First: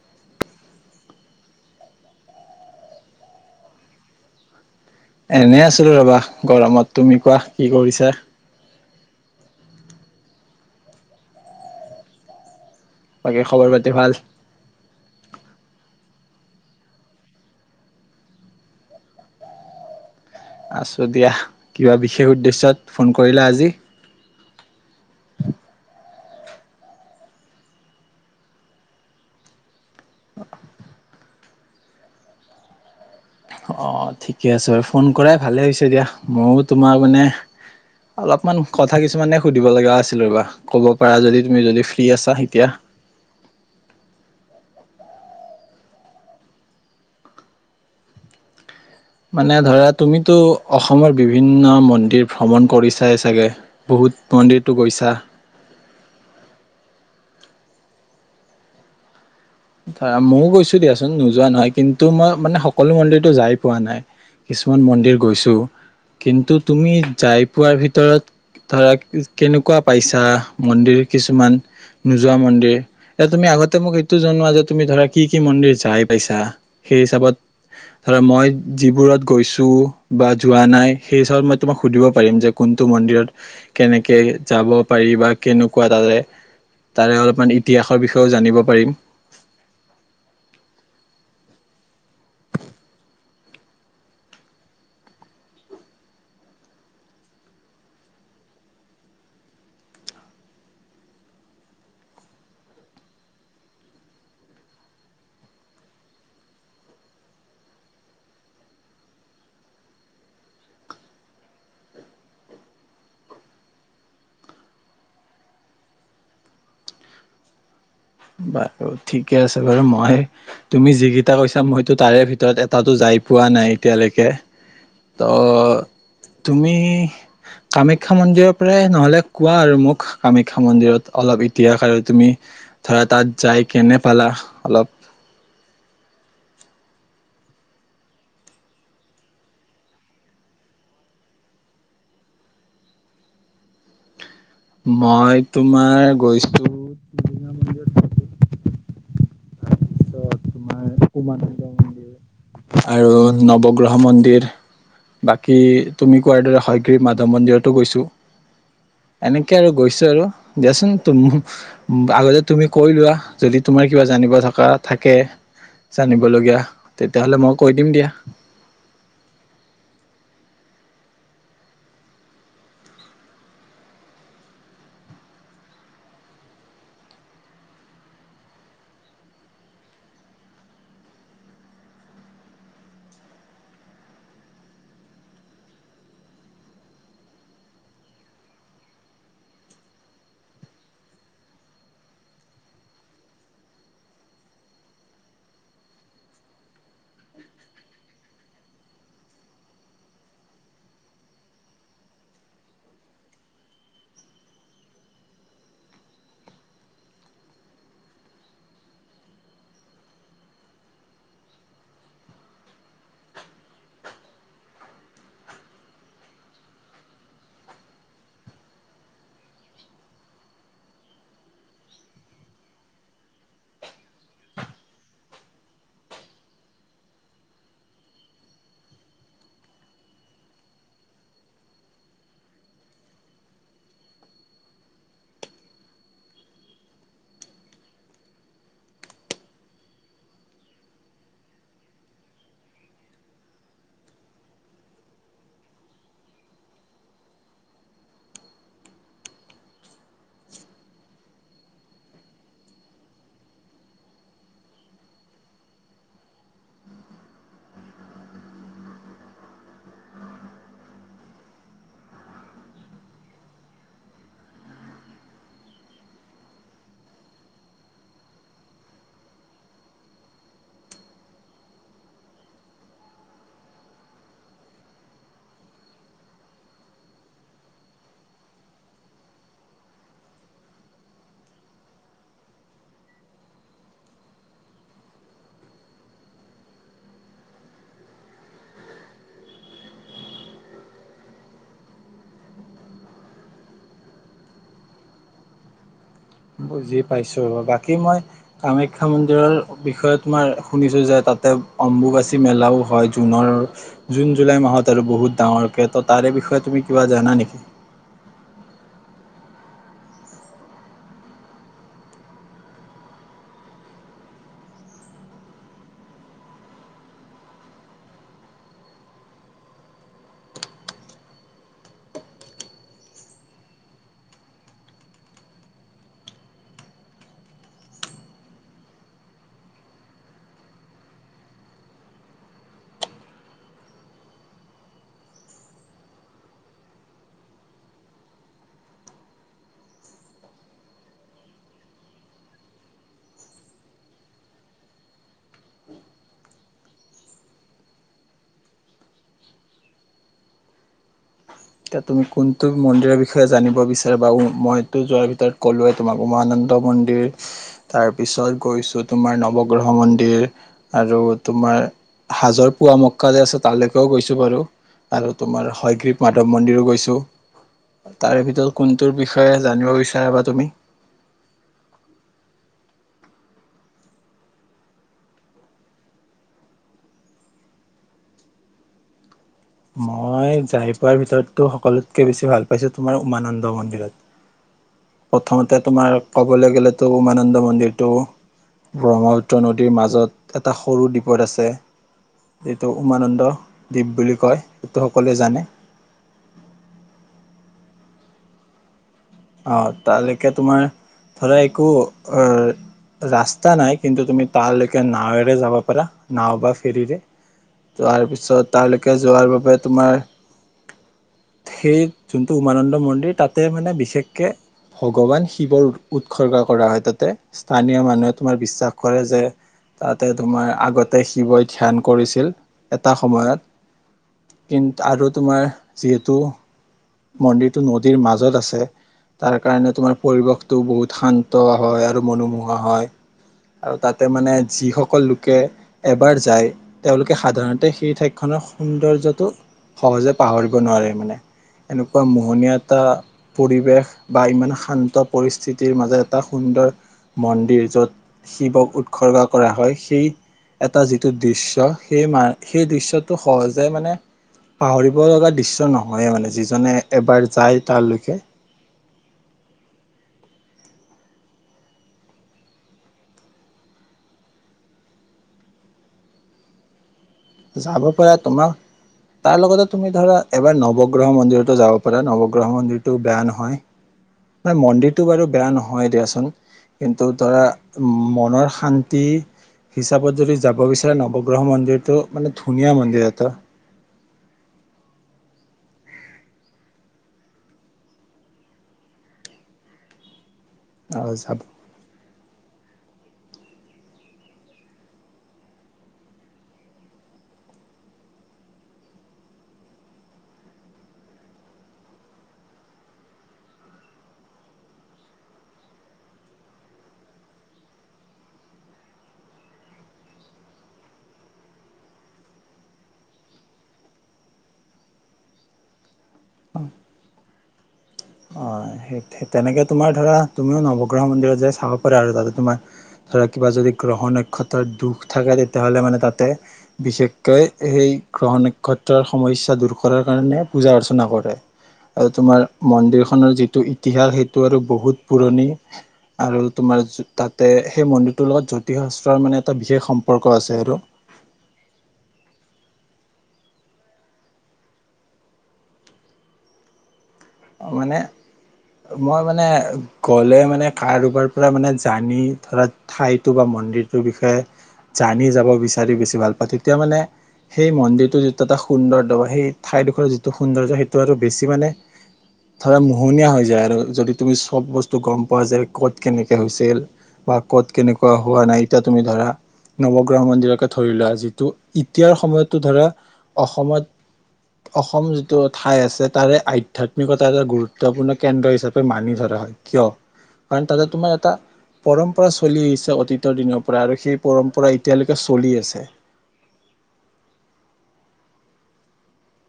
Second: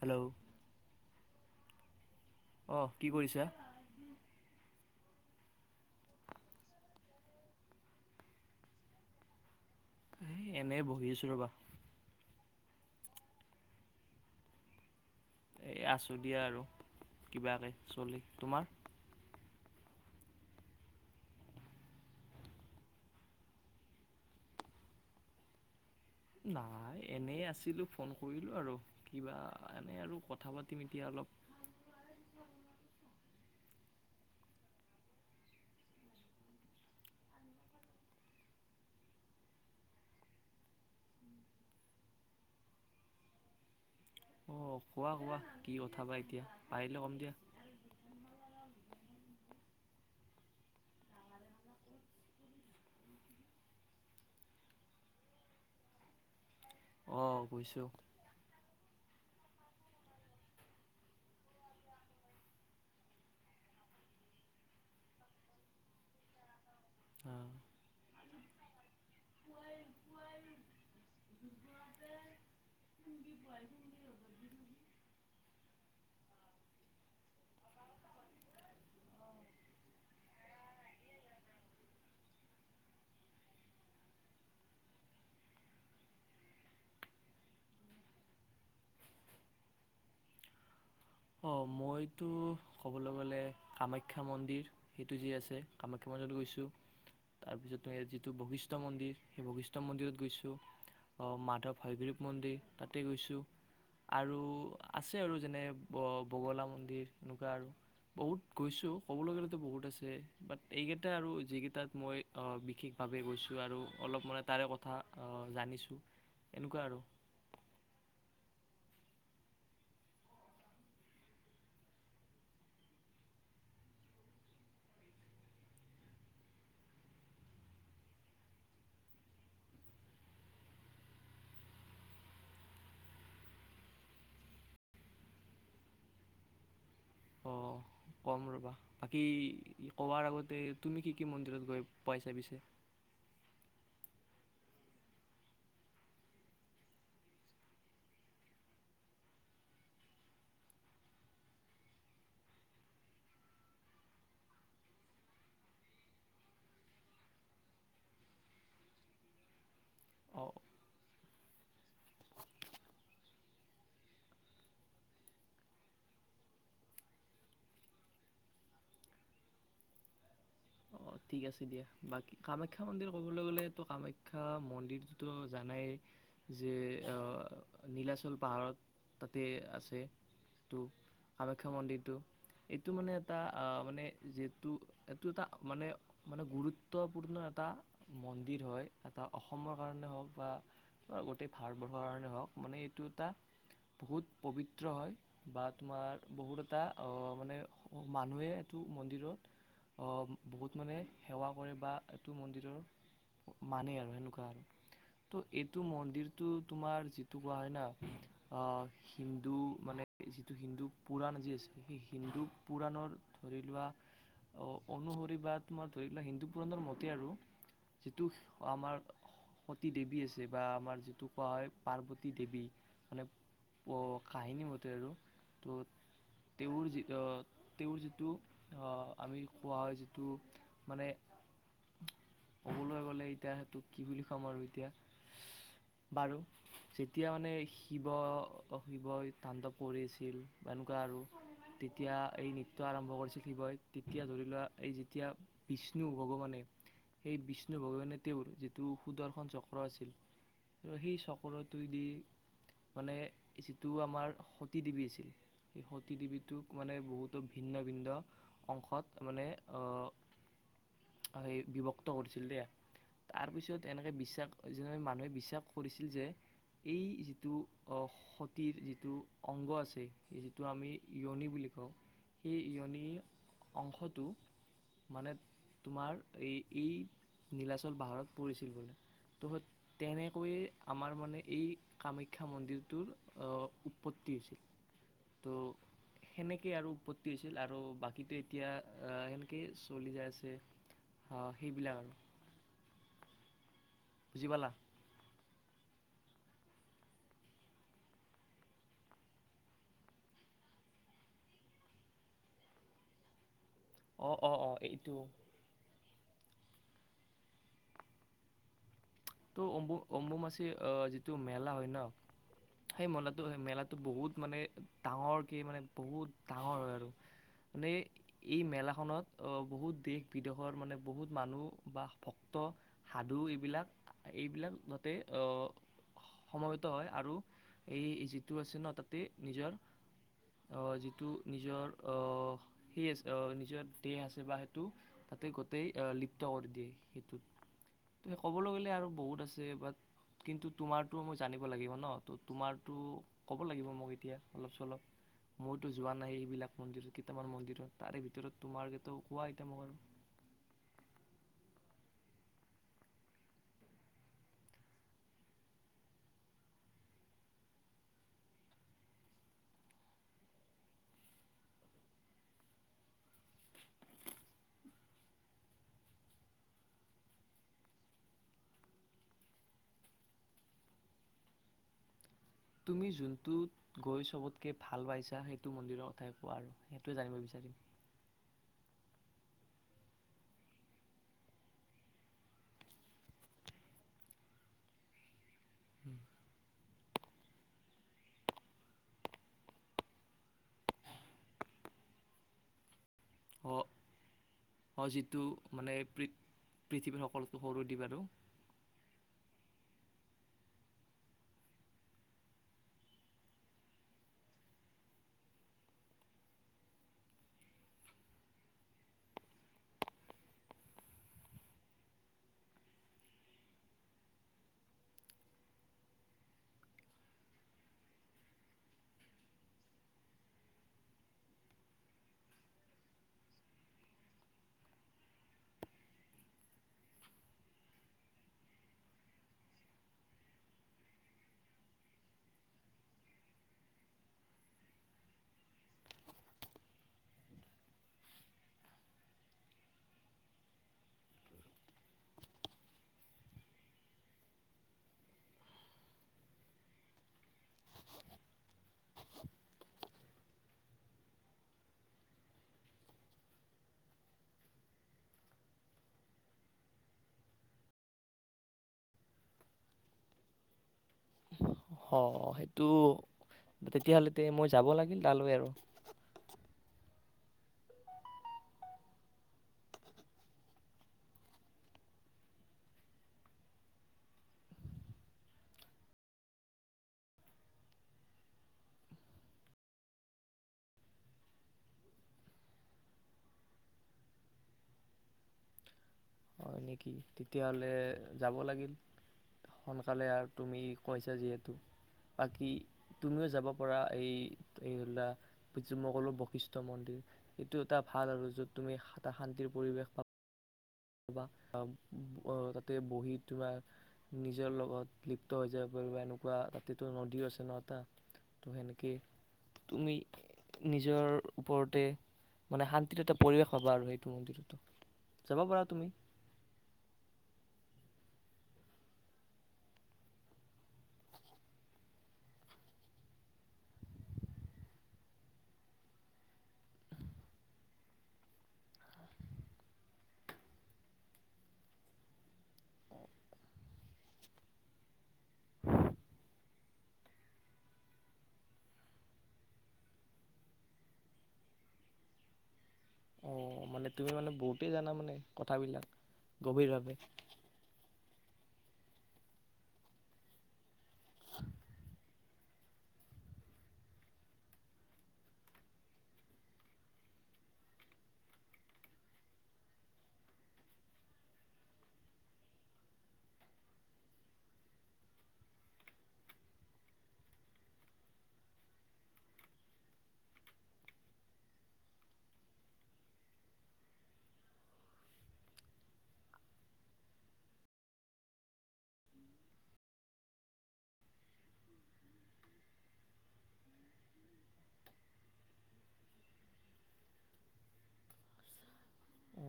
Hello আহ কি কৰিছা এনে আছিলো ৰবা গৰমত তুমি কোৱা কি কৰিছা এ এনেই বহি আছো ৰবা বাকী খবৰ পাতি ভাল এই আছোঁ দিয়া আৰু কিবাকে চলি তোমাৰ আছো দিয়া কিবা বিশেষ উদ্দেশ্যত ফোন কৰিলা আজি নাই এনে আছিলো ফোন কৰিলো আৰু কিবা এনে আৰু কথা পাতিম এতিয়া অলপ অ ঠিকে আছে বাৰু ফোন কৰাই ভালে হৈছে দিয়া ময়ো তোমাক মানে অলপমান কথা কিছুমানে সুধিব লগা আছিল ৰবা ক'ব পাৰা যদি তুমি যদি ফ্ৰী আছা এতিয়া আহ কোৱা কোৱা কি কথা বা এতিয়া পাৰিলে কম দিয়া মানে ধৰা তুমিতো অসমৰ বিভিন্ন মন্দিৰ ভ্ৰমণ কৰিছাই চাগে বহুত মন্দিৰটো গৈছা আহ বুজিছো ময়ও গৈছো দিয়াচোন নোযোৱা নহয় কিন্তু মই মানে সকলো মন্দিৰতে যাই পোৱা নাই কিছুমান মন্দিৰ গৈছো কিন্তু তুমি যাই অঁ পোৱাৰ ভিতৰত ধৰক কেনেকুৱা পাইছা মন্দিৰ কিছুমান নোযোৱা মন্দিৰ এতি তুমি আগতে মোক এইটো তুমি ধৰা কি কি মন্দিৰ যাই পাইছা সেই হিচাপত ধৰা মই যিবোৰত গৈছো বা যোৱা নাই সেই হিচাপত মই তোমাক সুধিব পাৰিম যে কোনটো মন্দিৰত কেনেকে যাব পাৰি বা কেনেকুৱা তাৰে তাৰে অলপমান ইতিহাসৰ বিষয়েও জানিব পাৰিম। অ', মইতো ক'বলৈ গ'লে কামাখ্যা মন্দিৰ সেইটো যি আছে কামাখ্যা মন্দিৰত গৈছোঁ, তাৰপিছত য়াত যিটো বৈশিষ্ঠ মন্দিৰ সেই বৈশিষ্ঠ মন্দিৰত গৈছোঁ, অ', মাধৱ হয়গ্ৰীৱ মন্দিৰ তাতে গৈছোঁ আৰু আছে আৰু যেনে ব, বগলা মন্দিৰ এনেকুৱা আৰু বহুত গৈছোঁ ক'বলৈ গ'লেতো বহুত আছে বাত এইকেইটা আৰু যিকেইটাত মই আ, বিশেষভাৱে গৈছোঁ আৰু অলপ মানে তাৰে কথা আ, জানিছোঁ এনেকুৱা আৰু। বাৰু ঠিকে আছে বাৰু মই তুমি যিকেইটা কৈছা মইতো তাৰে ভিতৰত এটাতো যায় পোৱা নাই এতিয়ালৈকে, ত' তুমি কামাখ্যা মন্দিৰৰ পৰাই নহ'লে কোৱা আৰু মোক কামাখ্যা মন্দিৰত অলপ ইতিহাস আৰু তুমি ধৰা তাত যায় কেনে পালা? অলপ অঁ, কম ৰ'বা বাকী কোৱাৰ আগতে তুমি কি, কি মন্দিৰত গৈ পাইছা পিছে? মই তোমাৰ গৈছো টিলিঙা মন্দিৰত গৈছোঁ। তোমাৰ উমানন্দ মন্দিৰ আৰু নৱগ্ৰহ মন্দিৰ বাকী তুমি কোৱাৰ দৰে হয়গ্ৰীব মাধৱ মন্দিৰতো গৈছোঁ, এনেকে আৰু গৈচ আৰু অঁ দিয়াচোন তুম আগতে তুমি কৈ লোৱা যদি তোমাৰ কিবা জানিব থাকা, থাকে জানিবলগীয়া তেতিয়াহ'লে মই কৈ দিম দিয়া। অ', ঠিক আছে দিয়া বাকী কামাখ্যা মন্দিৰ ক'বলৈ গ'লেতো কামাখ্যা মন্দিৰটোতো জানাই যে, অ', নীলাচল পাহাৰত তাতে আছে এইটো কামাখ্যা মন্দিৰটো, এইটো মানে এটা আ, মানে যিহেতু, এইটো এটা মানে মানে গুৰুত্বপূৰ্ণ এটা মন্দিৰ হয়, এটা অসমৰ কাৰণে হওঁক বা গোটেই ভাৰতবৰ্ষৰ কাৰণে হওঁক মানে এইটো এটা বহুত পবিত্ৰ হয়, বা তোমাৰ বহুত এটা অ', মানে মানুহে এইটো মন্দিৰত অ', বহুত মানে সেৱা কৰে বা এইটো মন্দিৰৰ মানে আৰু সেনেকুৱা আৰু ত' এইটো মন্দিৰটো তোমাৰ যিটো কোৱা হয়, না আ, হিন্দু মানে যিটো হিন্দু পুৰাণ আজি আছে সেই হিন্দু পুৰাণৰ ধৰি লোৱা অনুসৰি বা তোমাৰ ধৰি লোৱা হিন্দু পুৰাণৰ মতে আৰু যিটো আমাৰ সতি দেৱী আছে বা আমাৰ যিটো কোৱা হয়, পাৰ্বতী দেৱী মানে অ', কাহিনী মতে আৰু ত' তেওঁৰ যি আ, তেওঁৰ যিটো আ, আমি কোৱা হয়, যিটো মানে ক'বলৈ গ'লে এতিয়া সেইটো কি বুলি কম আৰু এতিয়া বাৰু যেতিয়া মানে শিৱ, শিৱই তাণ্ডৱ কৰি আছিল বা এনেকুৱা আৰু তেতিয়া এই নৃত্য আৰম্ভ কৰিছিল শিৱই তেতিয়া ধৰি লোৱা এই যেতিয়া বিষ্ণু ভগৱানে, সেই বিষ্ণু ভগৱানে তেওঁৰ যিটো সুদৰ্শন চক্ৰ আছিল সেই চক্ৰটোৱে দি মানে যিটো আমাৰ সতী দেৱী আছিল সেই সতী দেৱীটোক মানে বহুতো ভিন্ন, ভিন্ন অংশত মানে আহ বিভক্ত কৰিছিল দেই তাৰপিছত এনেকে বিশ্বাস যেনে মানুহে বিশ্বাস কৰিছিল যে, এই যিটো আহ, সতিৰ যিটো অংগ আছে যিটো আমি ইয়নী বুলি কওঁ সেই ইয়নীৰ অংশটো মানে তোমাৰ এই, এই নীলাচল পাহাৰত পৰিছিল বোলে ত' স তেনেকৈয়ে আমাৰ মানে এই কামাখ্যা মন্দিৰটোৰ আ, উৎপত্তি হৈছিল ত' সেনেকে আৰু উৎপত্তি হৈছিল আৰু বাকীটো এতিয়া‌ আ, সেনেকেই চলি যে, আছে আ, সেইবিলাক আৰু। বুজি পালা? বুজি পাইছোঁ বাকী মই কামাখ্যা মন্দিৰৰ বিষয়তো মই শুনিছোঁ যে, তাতে অম্বুবাচী মেলাও হয়, জুনৰ জুন, অ', অ', জুলাই অ', মাহত আৰু এইটো। বহুত ডাঙৰকে ত' তাৰে বিষয়ে তুমি কিবা জানা নেকি? ত' অম্বু অম্বুমাচিৰ অহ, যিটো মেলা হয় ন' সেই মেলাটো সেই মেলাটো বহুত মানে ডাঙৰকে মানে বহুত ডাঙৰ হয় আৰু মানে এই মেলাখনত অহ, বহুত দেশ বিদেশৰ মানে বহুত মানুহ বা ভক্ত সাধু এইবিলাক এইবিলাক তাতে অহ, সমবেত হয় আৰু এই যিটো আছে ন' তাতে নিজৰ অহ, যিটো নিজৰ আহ সেই অ', নিজৰ দেহ আছে বা সেইটো তাতে গোতেই লিপ্ত কৰি দিয়ে সেইটোত ত' সেই ক'বলৈ গ'লে আৰু বহুত আছে বাট কিন্তু তোমাৰতো মই জানিব লাগিব ন' ত' তোমাৰটো ক'ব লাগিব মোক এতিয়া অলপ চলপ মইতো যোৱা নাই এইবিলাক মন্দিৰত কেইটামান মন্দিৰত তাৰে ভিতৰত তোমাৰেটো কোৱা এতিয়া মোক আৰু। এতিয়া তুমি কোনটো মন্দিৰৰ বিষয়ে জানিব বিচাৰা বা মইতো যোৱাৰ ভিতৰত ক'লোৱে তোমাক উমানমানন্দ মন্দিৰ তাৰপিছত গৈছো তোমাৰ নৱগ্ৰহ মন্দিৰ আৰু তোমাৰ হাজোৰ পুৱা মক্কা যে আছে তালৈকেও গৈছো বাৰু আৰু তোমাৰ হয়গ্ৰীপ মা ৱ মন্দিৰো গৈছো, তাৰে ভিতৰত কোনটোৰ বিষয়ে জানিব বিচাৰাবা তুমি? তুমি যোনটো গৈ সবতকে ভাল পাইছা সেইটো মন্দিৰৰ কথাই কোৱা আৰু সেইটোৱে জানিব বিচাৰিম। মই যায় পোৱাৰ ভিতো সকলোতকে বেছি ভাল পাইছো তোমাৰ উমানন্দ মন্দিৰত অ' প্ৰথমতে তোমাৰ ক'বলৈ গ'লে ত' উমানন্দ মন্দিৰটো ব্ৰহ্মপুত্ৰ নদীৰ মাজত এটা সৰু দ্বীপত আছে যিটো উমানন্দ অ দ্বীপ বুলি কয়। অ', সকলোৱে যিটো জানে মানে পৃ পৃথিৱীৰ সকল সৰু দি বাৰু অ', তালৈকে তোমাৰ ধৰা একো অ', ৰাস্তা নাই কিন্তু তুমি তালৈকে নাৱেৰে যাব পাৰা নাওঁ বা ফেৰীৰে তাৰপিছত তালৈকে যোৱাৰ বাবে তোমাৰ সেই যোনটো উমানন্দ মন্দিৰ তাতে মানে বিশেষ কে ভগৱান শিৱৰ উৎসৰ্গা কৰা হয়, তাতে স্থানীয় মানুহে তোমাৰ বিশ্বাস কৰে যে তাতে তোমাৰ আগতে শিৱই ধ্যান কৰিছিল এটা সময়ত কিন্তু আৰু তোমাৰ যিহেতু মন্দিৰটো নদীৰ মাজত আছে তাৰ কাৰণে তোমাৰ পৰিৱেশটো বহুত শান্ত হয় আৰু মনোমোহা হয় আৰু তাতে মানে যিসকল লোকে এবাৰ যায় তেওঁলোকে সাধাৰণতে সেই ঠাইতখনৰ সৌন্দৰ্যটো সহজে পাহৰিব নোৱাৰে মানে। এনেকুৱা মোহনীয়া এটা পৰিৱেশ বা ইমান শান্ত পৰিস্থিতিৰ মাজে এটা সুন্দৰ মন্দিৰ য'ত শিৱক উৎসৰ্গা কৰা হয় সেই এটা যিটো দৃশ্য সেই মা সেই দৃশ্যটো সহজে মানে পাহৰিব লগা দৃশ্য নহয় মানে। যিজনে এবাৰ যায় তালৈকে অ', সেইটো তেতিয়াহ'লে মই যাব লাগিল তালৈ আৰু। যাব পাৰা তোমাৰ তাৰ লগতে তুমি ধৰা এবাৰ নৱগ্ৰহ মন্দিৰতো যাব পাৰা, নৱগ্ৰহ মন্দিৰটো বেয়া নহয় ম মন্দিৰটো বাৰু বেয়া নহয় দিয়াচোন কিন্তু ধৰা মনৰ শান্তি হিচাপত যদি যাব বিচাৰা নৱগ্ৰহ মন্দিৰটো মানে ধুনীয়া মন্দিৰ এটা। হয় নেকি তেতিয়াহ'লে যাব লাগিল সোনকালে আৰু তুমি কৈছা যাব যিহেতু বাকী তুমিও যাব পাৰা এই এই ধৰিা মগলৰ বৈশিষ্টয় মন্দিৰ এইটো এটা ভাল আৰু যত তুমি এটা শান্তিৰ পৰিৱেশ পাব তাতে বহি তোমাৰ নিজৰ লগত লিপ্ত হৈ যাব পাৰিব এনেকুৱা তাতেতো নদীও আছে ন এটা ত' সেনেকে তুমি নিজৰ ওপৰতে মানে শান্তিত এটা পৰিৱেশ হবা আৰু সেইটো মন্দিৰতো যাব পাৰা তুমি অ অ সেই তেনেকে তোমাৰ ধৰা তুমিও নৱগ্ৰহ মন্দিৰত যাই চাব পাৰা আৰু তাতে তোমাৰ ধৰা কিবা যদি গ্ৰহ নক্ষত্ৰৰ দুখ থাকে তেতিয়াহলে মানে তাতে বিশেষকৈ সেই গ্ৰহ নক্ষত্ৰৰ সমস্যা দূৰ কৰাৰ কাৰণে পূজা অৰ্চনা কৰে আৰু তোমাৰ মন্দিৰখনৰ যিটো ইতিহাস সেইটো আৰু বহুত পুৰণি আৰু তোমাৰ তাতে সেই মন্দিৰটোৰ লগত জ্যোতিষাস্ত্ৰৰ মানে এটা বিশেষ সম্পৰ্ক আছে আৰু অ মানে তুমি মানে বহুতেই জানা মানে কথাবিলাক গভীৰভাৱে মানে মই মানে গ'লে মানে কাৰোবাৰ পৰা মানে জানি ধৰা ঠাইতটো বা মন্দিৰটোৰ বিষয়ে জানি যাব বিচাৰি বেছি ভাল পাওঁ তেতিয়া মানে সেই মন্দিৰটো যিটো এটা সৌন্দৰ্য বা সেই ঠাইডোখৰ যিটো সৌন্দৰ্য সেইটো আৰু বেছি মানে ধৰা মোহনীয়া হৈ যায় আৰু যদি তুমি চব বস্তু গম পোৱা যোয় ক'ত কেনেকে হৈছিল বা ক'ত কেনেকুৱা হোৱা নাই এতিয়া তুমি ধৰা নৱগ্ৰহ মন্দিৰকে ধৰি লোৱা যিটো এতিয়াৰ সময়তো ধৰা অসমত অসম যিটো ঠাই আছে তাৰে আধ্যয়াতিক িকতা এটা গুৰুত্বপূৰ্ণ কেন্দ্ৰ হিচাপে মানি ধৰা হয় কিয় কাৰণ তাতে তোমাৰ এটা পৰম্পৰা চলি আহিছে অতীতৰ দিনৰ পৰা আৰু সেই পৰম্পৰা এতিয়ালৈকে চলি আছে অ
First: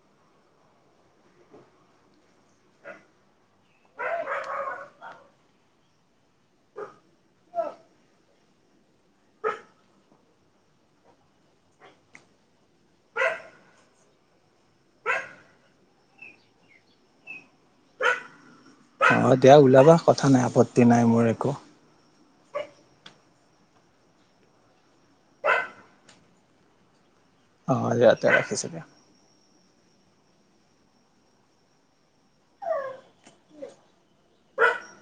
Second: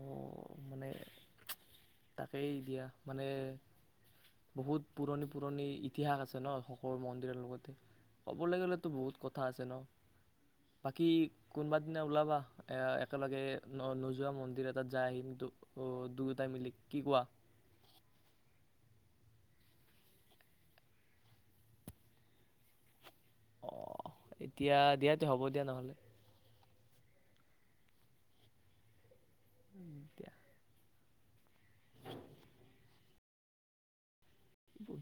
মানে তাকেই দিয়া মানে বহুত পুৰণি পুৰণি ইতিহাস আছে ন সকলো মন্দিৰৰ লগতে ক'বলৈ গ'লেতো বহুত কথা আছে ন বাকী কোনোবা দিনা ওলাবা একেলগে ন নোযোৱা মন্দিৰ এটাত যাই আহিম দুয়োটাই মিলি কি কোৱা অঁ দিয়া ওলাবা কথা নাই আপত্তি নাই মোৰ একো অ এতিয়া দিয়াতো হ'ব দিয়া নহলে অঁ দিয়াতিয়া ৰাখিছোঁ দিয়া উম কিয় বই